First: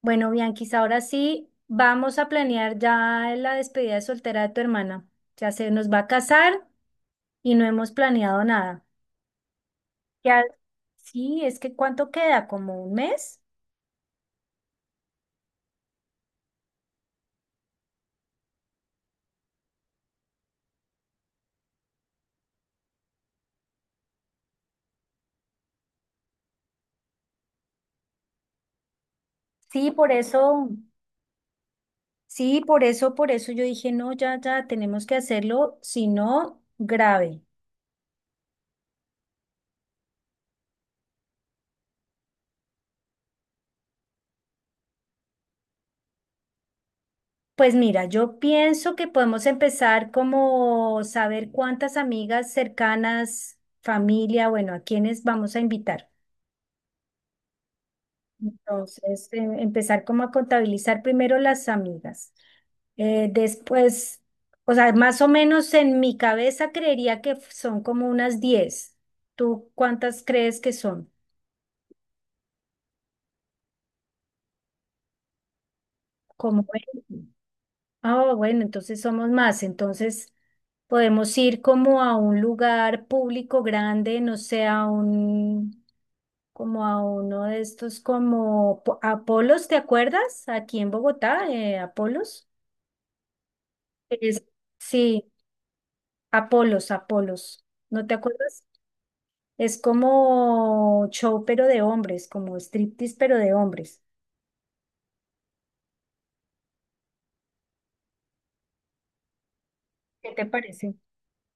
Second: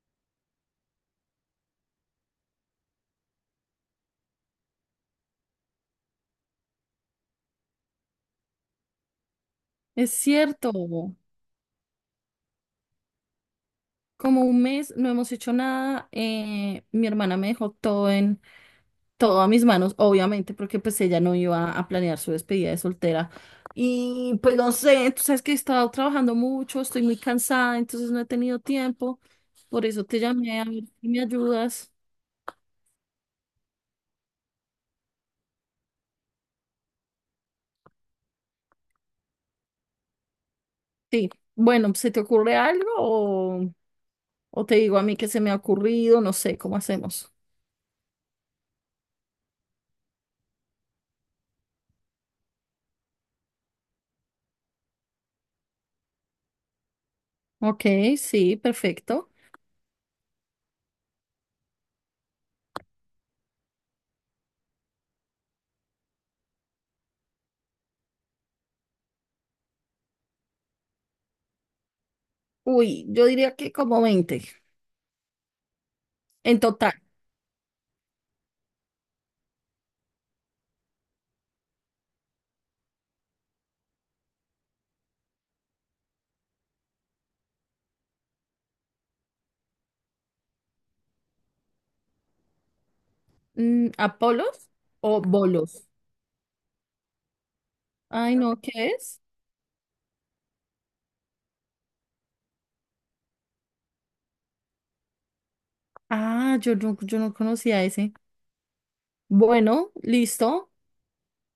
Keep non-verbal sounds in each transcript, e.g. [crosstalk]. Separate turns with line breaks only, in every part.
Bueno, Bianquis, ahora sí vamos a planear ya la despedida de soltera de tu hermana. Ya se nos va a casar y no hemos planeado nada.
Es
Ya,
cierto,
sí, es que ¿cuánto queda? ¿Como un mes?
como un mes no hemos hecho nada, mi hermana me dejó todo a mis manos, obviamente, porque pues ella no iba a planear su despedida de soltera. Y pues no sé, tú sabes que he estado trabajando mucho, estoy muy cansada, entonces no he tenido tiempo, por
Sí,
eso
por
te llamé a
eso,
ver si me ayudas.
sí, por eso yo dije, no, ya, ya, tenemos que hacerlo, si no, grave.
Sí, bueno, ¿se te ocurre algo o te digo a mí que se me ha ocurrido? No sé, ¿cómo hacemos?
Pues mira, yo pienso que podemos empezar como saber cuántas amigas cercanas, familia, bueno, a quiénes vamos a invitar.
Ok, sí,
Entonces,
perfecto.
empezar como a contabilizar primero las amigas. Después, o sea, más o menos en mi cabeza creería que son como unas diez. ¿Tú cuántas crees que son?
Uy, yo diría que como 20 en
Como
total.
20. Ah, bueno, entonces somos más. Entonces podemos ir como a un lugar público grande, no sé, a un, como a uno de estos como Apolos, ¿te acuerdas? Aquí en Bogotá, Apolos.
Mm,
Es-
¿Apolos o
Sí,
bolos?
Apolos, Apolos, ¿no te
Ay, no,
acuerdas?
¿qué es?
Es como show pero de hombres, como striptease pero de hombres.
Ah, yo no conocía ese. Bueno,
¿Qué te
listo.
parece?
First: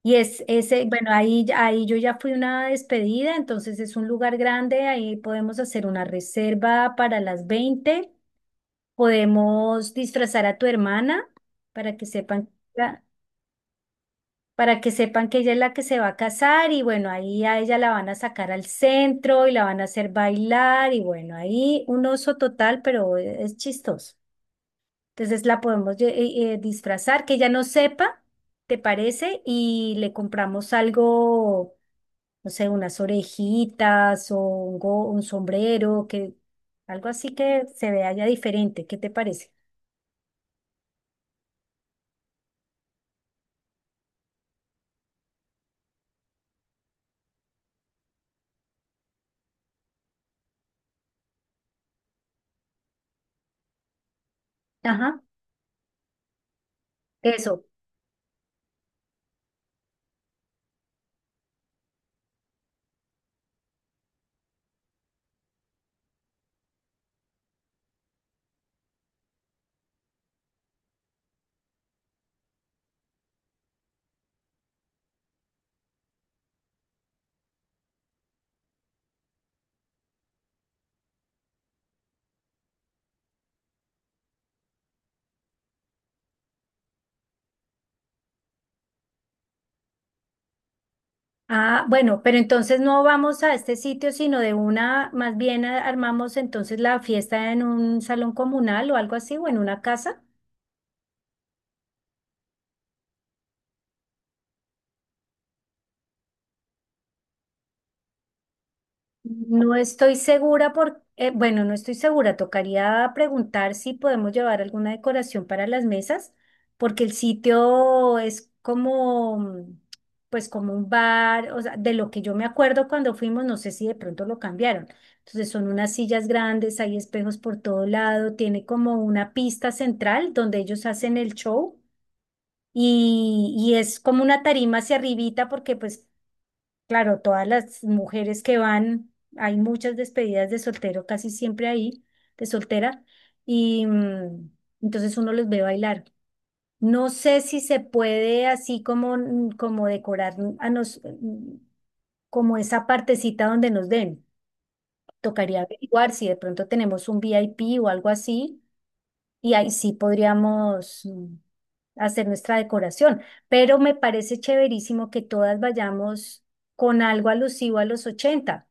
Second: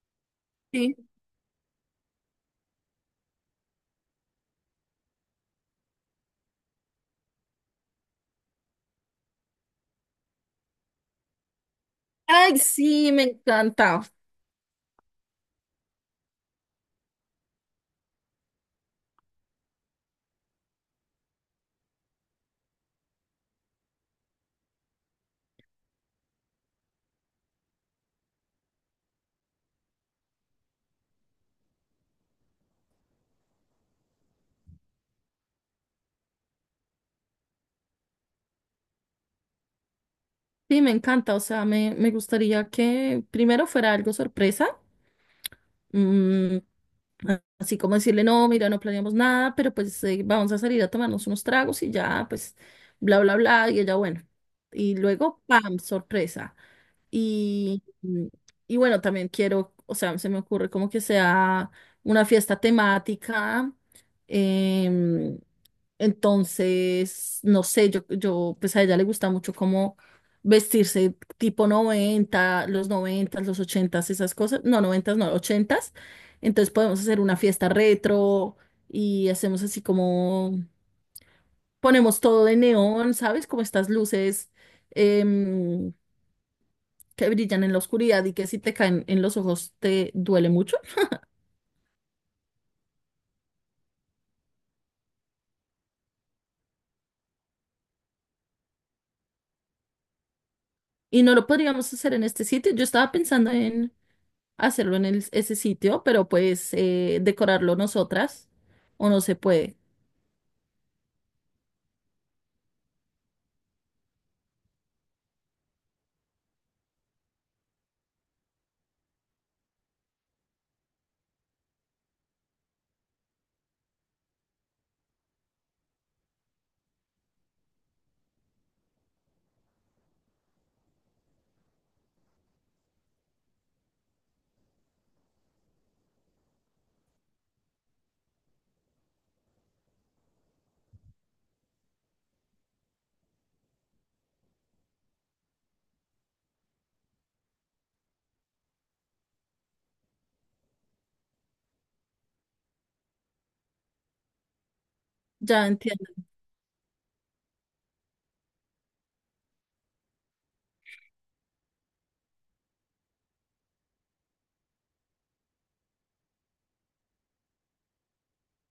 Y es ese,
Sí.
bueno, ahí, ahí yo ya fui a una despedida, entonces es un lugar grande, ahí podemos hacer una reserva para las 20, podemos disfrazar a tu hermana para que sepan.
Ay, sí, me encanta.
Para que sepan que ella es la que se va a casar y bueno, ahí a ella la van a sacar al centro y la van a hacer bailar y bueno, ahí un oso total, pero es chistoso. Entonces la podemos disfrazar, que ella no sepa, ¿te parece? Y le compramos algo, no sé, unas orejitas o un, un sombrero, que algo así que se vea ya diferente, ¿qué te parece?
Sí, me encanta. O sea, me gustaría que primero fuera algo sorpresa. Mm, Así como decirle, no, mira, no planeamos nada, pero pues vamos a salir a tomarnos unos tragos y ya, pues, bla, bla, bla. Y ella, bueno. Y
Ajá.
luego, ¡pam! Sorpresa.
Eso.
Y, y bueno, también quiero, o sea, se me ocurre como que sea una fiesta temática. em, entonces, no sé, pues a ella le gusta mucho como vestirse tipo 90 los noventas los ochentas esas cosas. No, noventas no, ochentas. Entonces podemos hacer una fiesta retro y hacemos así como, ponemos todo de neón, ¿sabes? Como estas luces, em, que brillan en la oscuridad y que si te caen en los ojos te duele mucho.
Ah, bueno, pero entonces no vamos a este sitio, sino de una, más bien armamos entonces la fiesta en un salón comunal o algo así, o en una casa.
Y no lo podríamos hacer en este sitio. Yo estaba pensando en hacerlo en ese sitio, pero pues decorarlo nosotras o no se
No
puede.
estoy segura por, bueno, no estoy segura. Tocaría preguntar si podemos llevar alguna decoración para las mesas, porque el sitio es como, pues como un bar, o sea, de lo que yo me acuerdo cuando fuimos, no sé si de pronto lo cambiaron. Entonces son unas sillas grandes, hay espejos por todo lado, tiene como una pista central donde ellos hacen el show y es como una tarima hacia arribita porque pues claro, todas las mujeres que van, hay muchas despedidas de soltero, casi siempre ahí, de soltera, y entonces uno los ve bailar. No sé si se puede así como, como decorar a nos, como esa partecita donde nos den. Tocaría
Ya entiendo.
averiguar si de pronto tenemos un VIP o algo así, y ahí sí podríamos hacer nuestra decoración. Pero me parece chéverísimo que todas vayamos con algo alusivo a los 80.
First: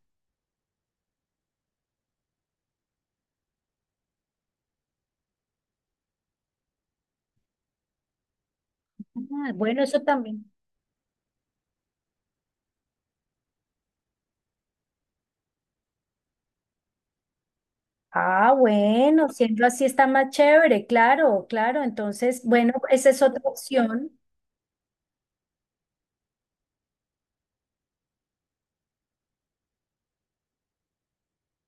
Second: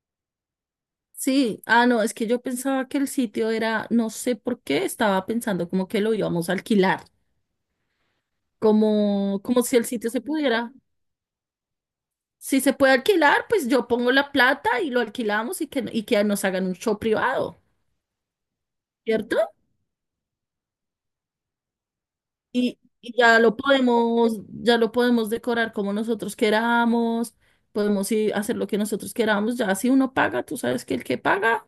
Sí, ah, no, es que yo pensaba que el sitio era, no sé por qué, estaba pensando como que lo íbamos a alquilar, como,
Ah,
como si
bueno,
el
eso
sitio se
también.
pudiera. Si se puede alquilar, pues yo pongo la plata y lo alquilamos y que nos hagan un show privado,
Ah, bueno,
¿cierto?
siendo así está más chévere, claro, claro. Entonces, bueno,
Y,
esa
y
es
ya
otra
lo
opción.
podemos, ya lo podemos decorar como nosotros queramos, podemos ir a hacer lo que nosotros queramos, ya si uno paga, tú sabes que el que paga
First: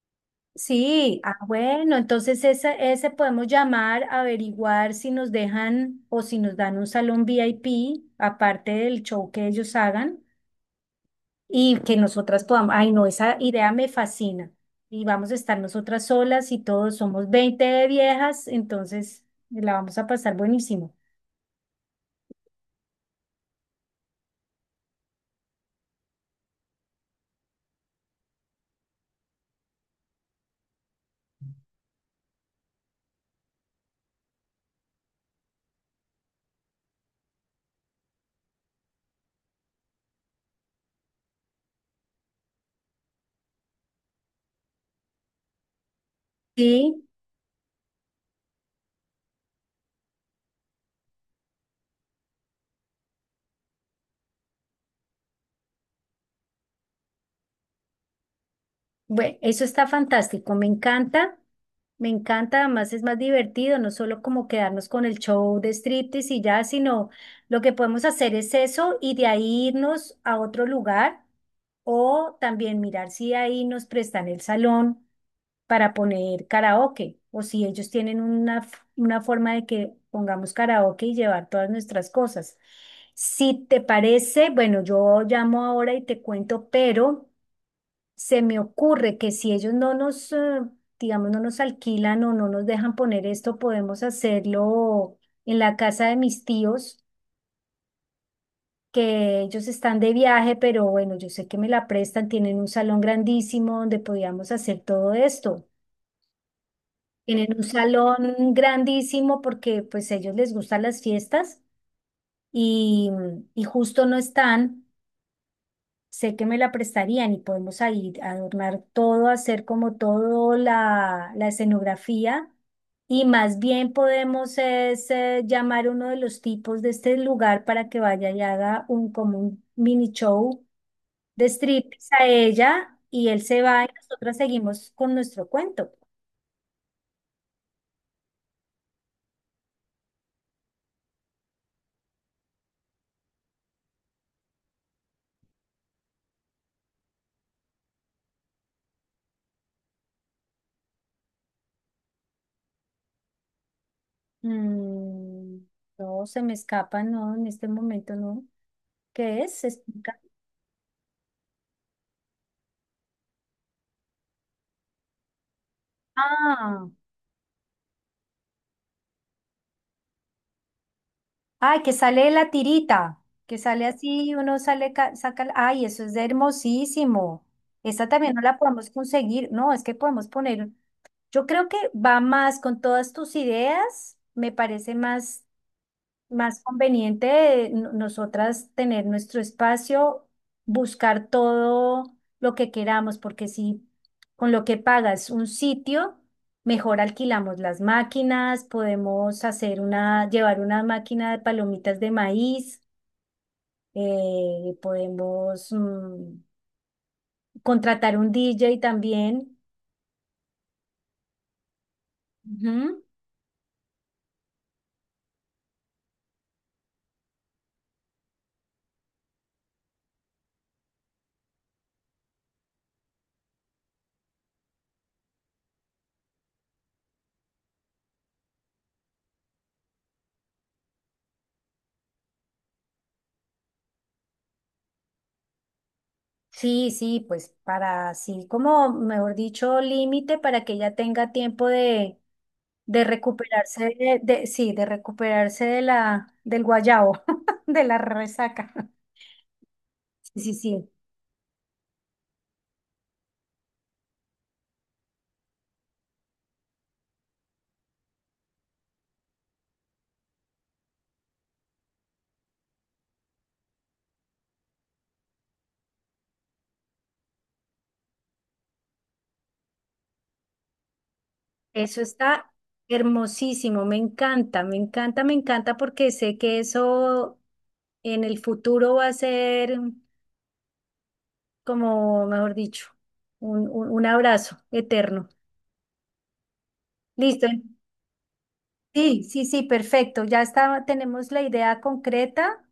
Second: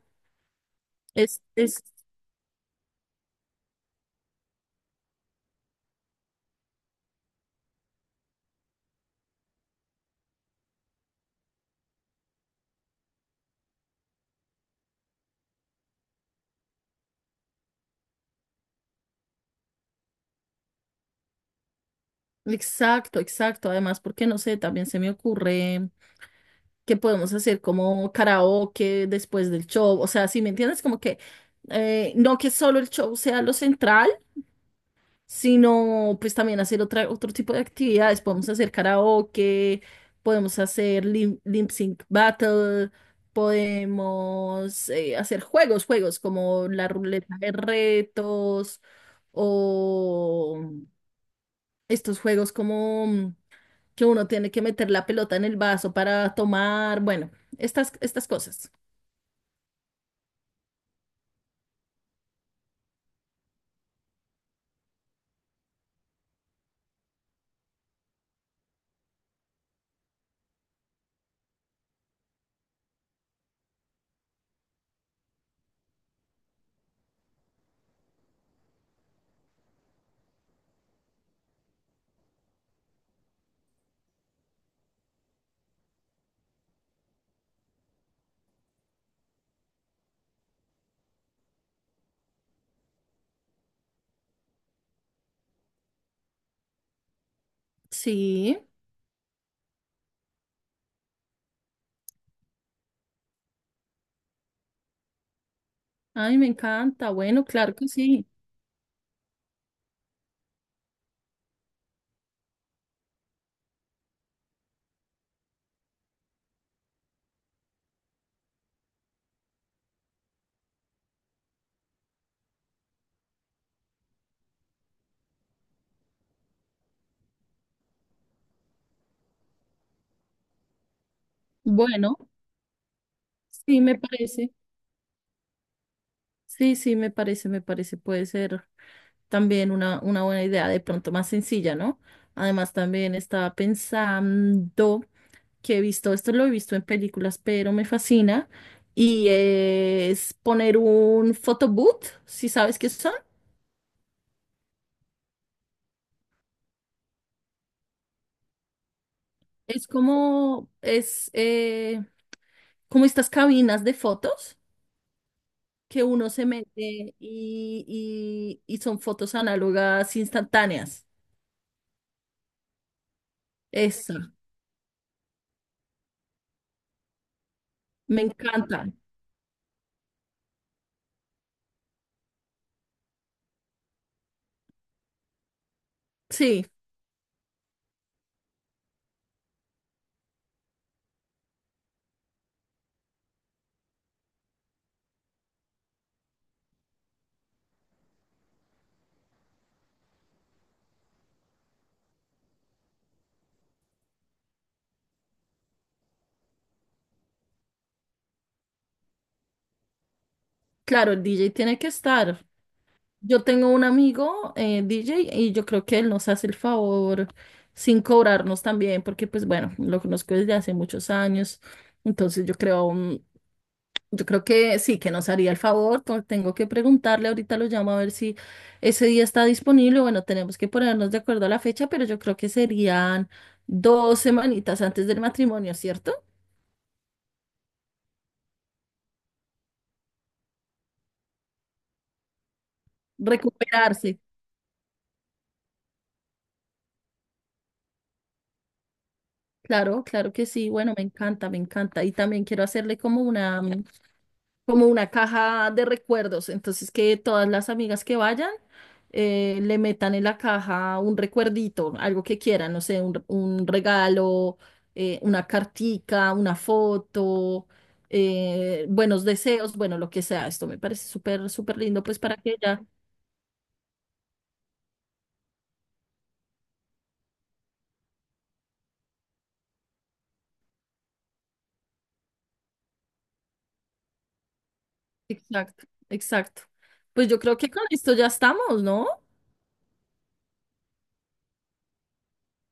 Sí, ah,
es.
bueno, entonces ese podemos llamar, averiguar si nos dejan o si nos dan un salón VIP, aparte del show que ellos hagan, y que nosotras podamos. Ay, no, esa idea me fascina. Y vamos a estar nosotras solas y todos somos 20 viejas, entonces la vamos a pasar buenísimo.
Exacto, exacto. Además, porque no sé, también se me ocurre que podemos hacer como karaoke después del show. O sea, si me entiendes, como que no que solo el show sea lo central, sino pues también hacer otro tipo de actividades. Podemos hacer karaoke, podemos hacer lip sync battle, podemos hacer juegos como la
Sí,
ruleta de retos o estos juegos como que uno tiene que meter la pelota en el vaso para tomar, bueno, estas cosas.
bueno, eso está fantástico, me encanta, además es más divertido, no solo como quedarnos con el show de striptease y ya, sino lo que podemos hacer es eso y de ahí irnos a otro lugar o también mirar si ahí nos prestan el salón para poner karaoke o si ellos tienen una, una forma de que pongamos karaoke y llevar todas nuestras cosas. Si te parece, bueno, yo llamo ahora y te cuento, pero se me ocurre que si ellos no nos, digamos, no nos alquilan o no nos dejan poner esto, podemos hacerlo en la casa de mis tíos,
Sí,
que ellos están de viaje, pero bueno, yo sé que me la prestan, tienen un salón grandísimo donde podíamos hacer todo esto.
ay, me encanta. Bueno,
Tienen un
claro que sí.
salón grandísimo porque pues a ellos les gustan las fiestas y, y justo no están. Sé que me la prestarían y podemos ahí adornar todo, hacer como todo la escenografía y más bien podemos es, llamar a uno de los tipos de este lugar para que vaya y haga un, como un mini show de strip
Bueno,
a ella y él se
sí,
va y
me
nosotras
parece.
seguimos con nuestro cuento.
Sí, sí, me parece, puede ser también una buena idea, de pronto más sencilla, ¿no? Además, también estaba pensando que he visto, esto lo he visto en películas, pero me fascina, y es poner un photobooth, si sabes qué son.
Mm, no, se me escapa, no, en este momento no. ¿Qué es? ¿Se
Es
explica?
como, es como estas cabinas de fotos que uno se mete
Ah.
y son fotos análogas instantáneas.
Ay, que sale la tirita, que sale
Eso,
así, uno sale, saca, ay, eso es hermosísimo. Esta
me
también no la podemos
encanta.
conseguir, no, es que podemos poner, yo creo que va más con todas tus ideas, me parece más más
Sí.
conveniente nosotras tener nuestro espacio, buscar todo lo que queramos, porque si con lo que pagas un sitio, mejor alquilamos las máquinas, podemos hacer una, llevar una máquina de palomitas de maíz, podemos contratar un DJ también.
Claro, el DJ tiene que estar.
Ujú.
Yo tengo un amigo DJ y yo creo que él nos hace el favor sin cobrarnos también, porque pues bueno, lo conozco desde hace muchos años. Entonces yo creo que sí, que nos haría el favor. Tengo que preguntarle, ahorita lo llamo a ver si ese día está disponible. Bueno, tenemos que ponernos de acuerdo a la fecha, pero yo creo que serían 2 semanitas antes del matrimonio, ¿cierto?
Sí, sí, pues para así como, mejor dicho, límite para que ella tenga tiempo de recuperarse
Recuperarse.
de, sí, de recuperarse de la, del guayabo [laughs] de la resaca.
Claro, claro
Sí,
que
sí,
sí.
sí.
Bueno, me encanta, me encanta. Y también quiero hacerle como una caja de recuerdos. Entonces, que todas las amigas que vayan le metan en la caja un recuerdito, algo que quieran, no sé, un regalo, una cartica, una foto, buenos deseos, bueno, lo que sea. Esto me parece súper, súper
Eso
lindo, pues para
está
que ya.
hermosísimo, me encanta, me encanta, me encanta porque sé que eso en el futuro va a ser como, mejor dicho, un, un abrazo eterno.
Exacto, exacto. Pues yo
Listo.
creo que con esto ya estamos, ¿no?
Sí, sí, sí, perfecto. Ya está, tenemos la idea concreta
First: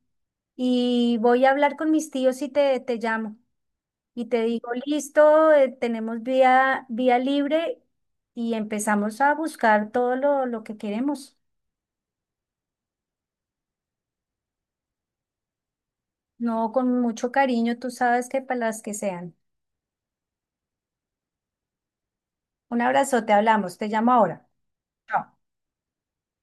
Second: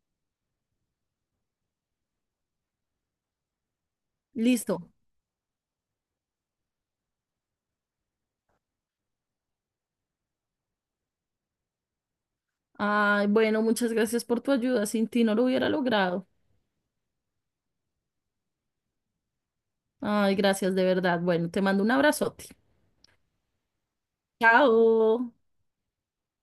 y voy a hablar con mis tíos y te llamo. Y te digo,
Listo.
listo, tenemos vía libre y empezamos a buscar todo lo que queremos.
Ay, bueno, muchas gracias por tu ayuda. Sin ti no lo hubiera logrado.
No, con mucho cariño, tú sabes que para las que sean.
Ay, gracias de verdad. Bueno, te mando un abrazote.
Un abrazo, te hablamos, te llamo ahora. Chao.
Chao.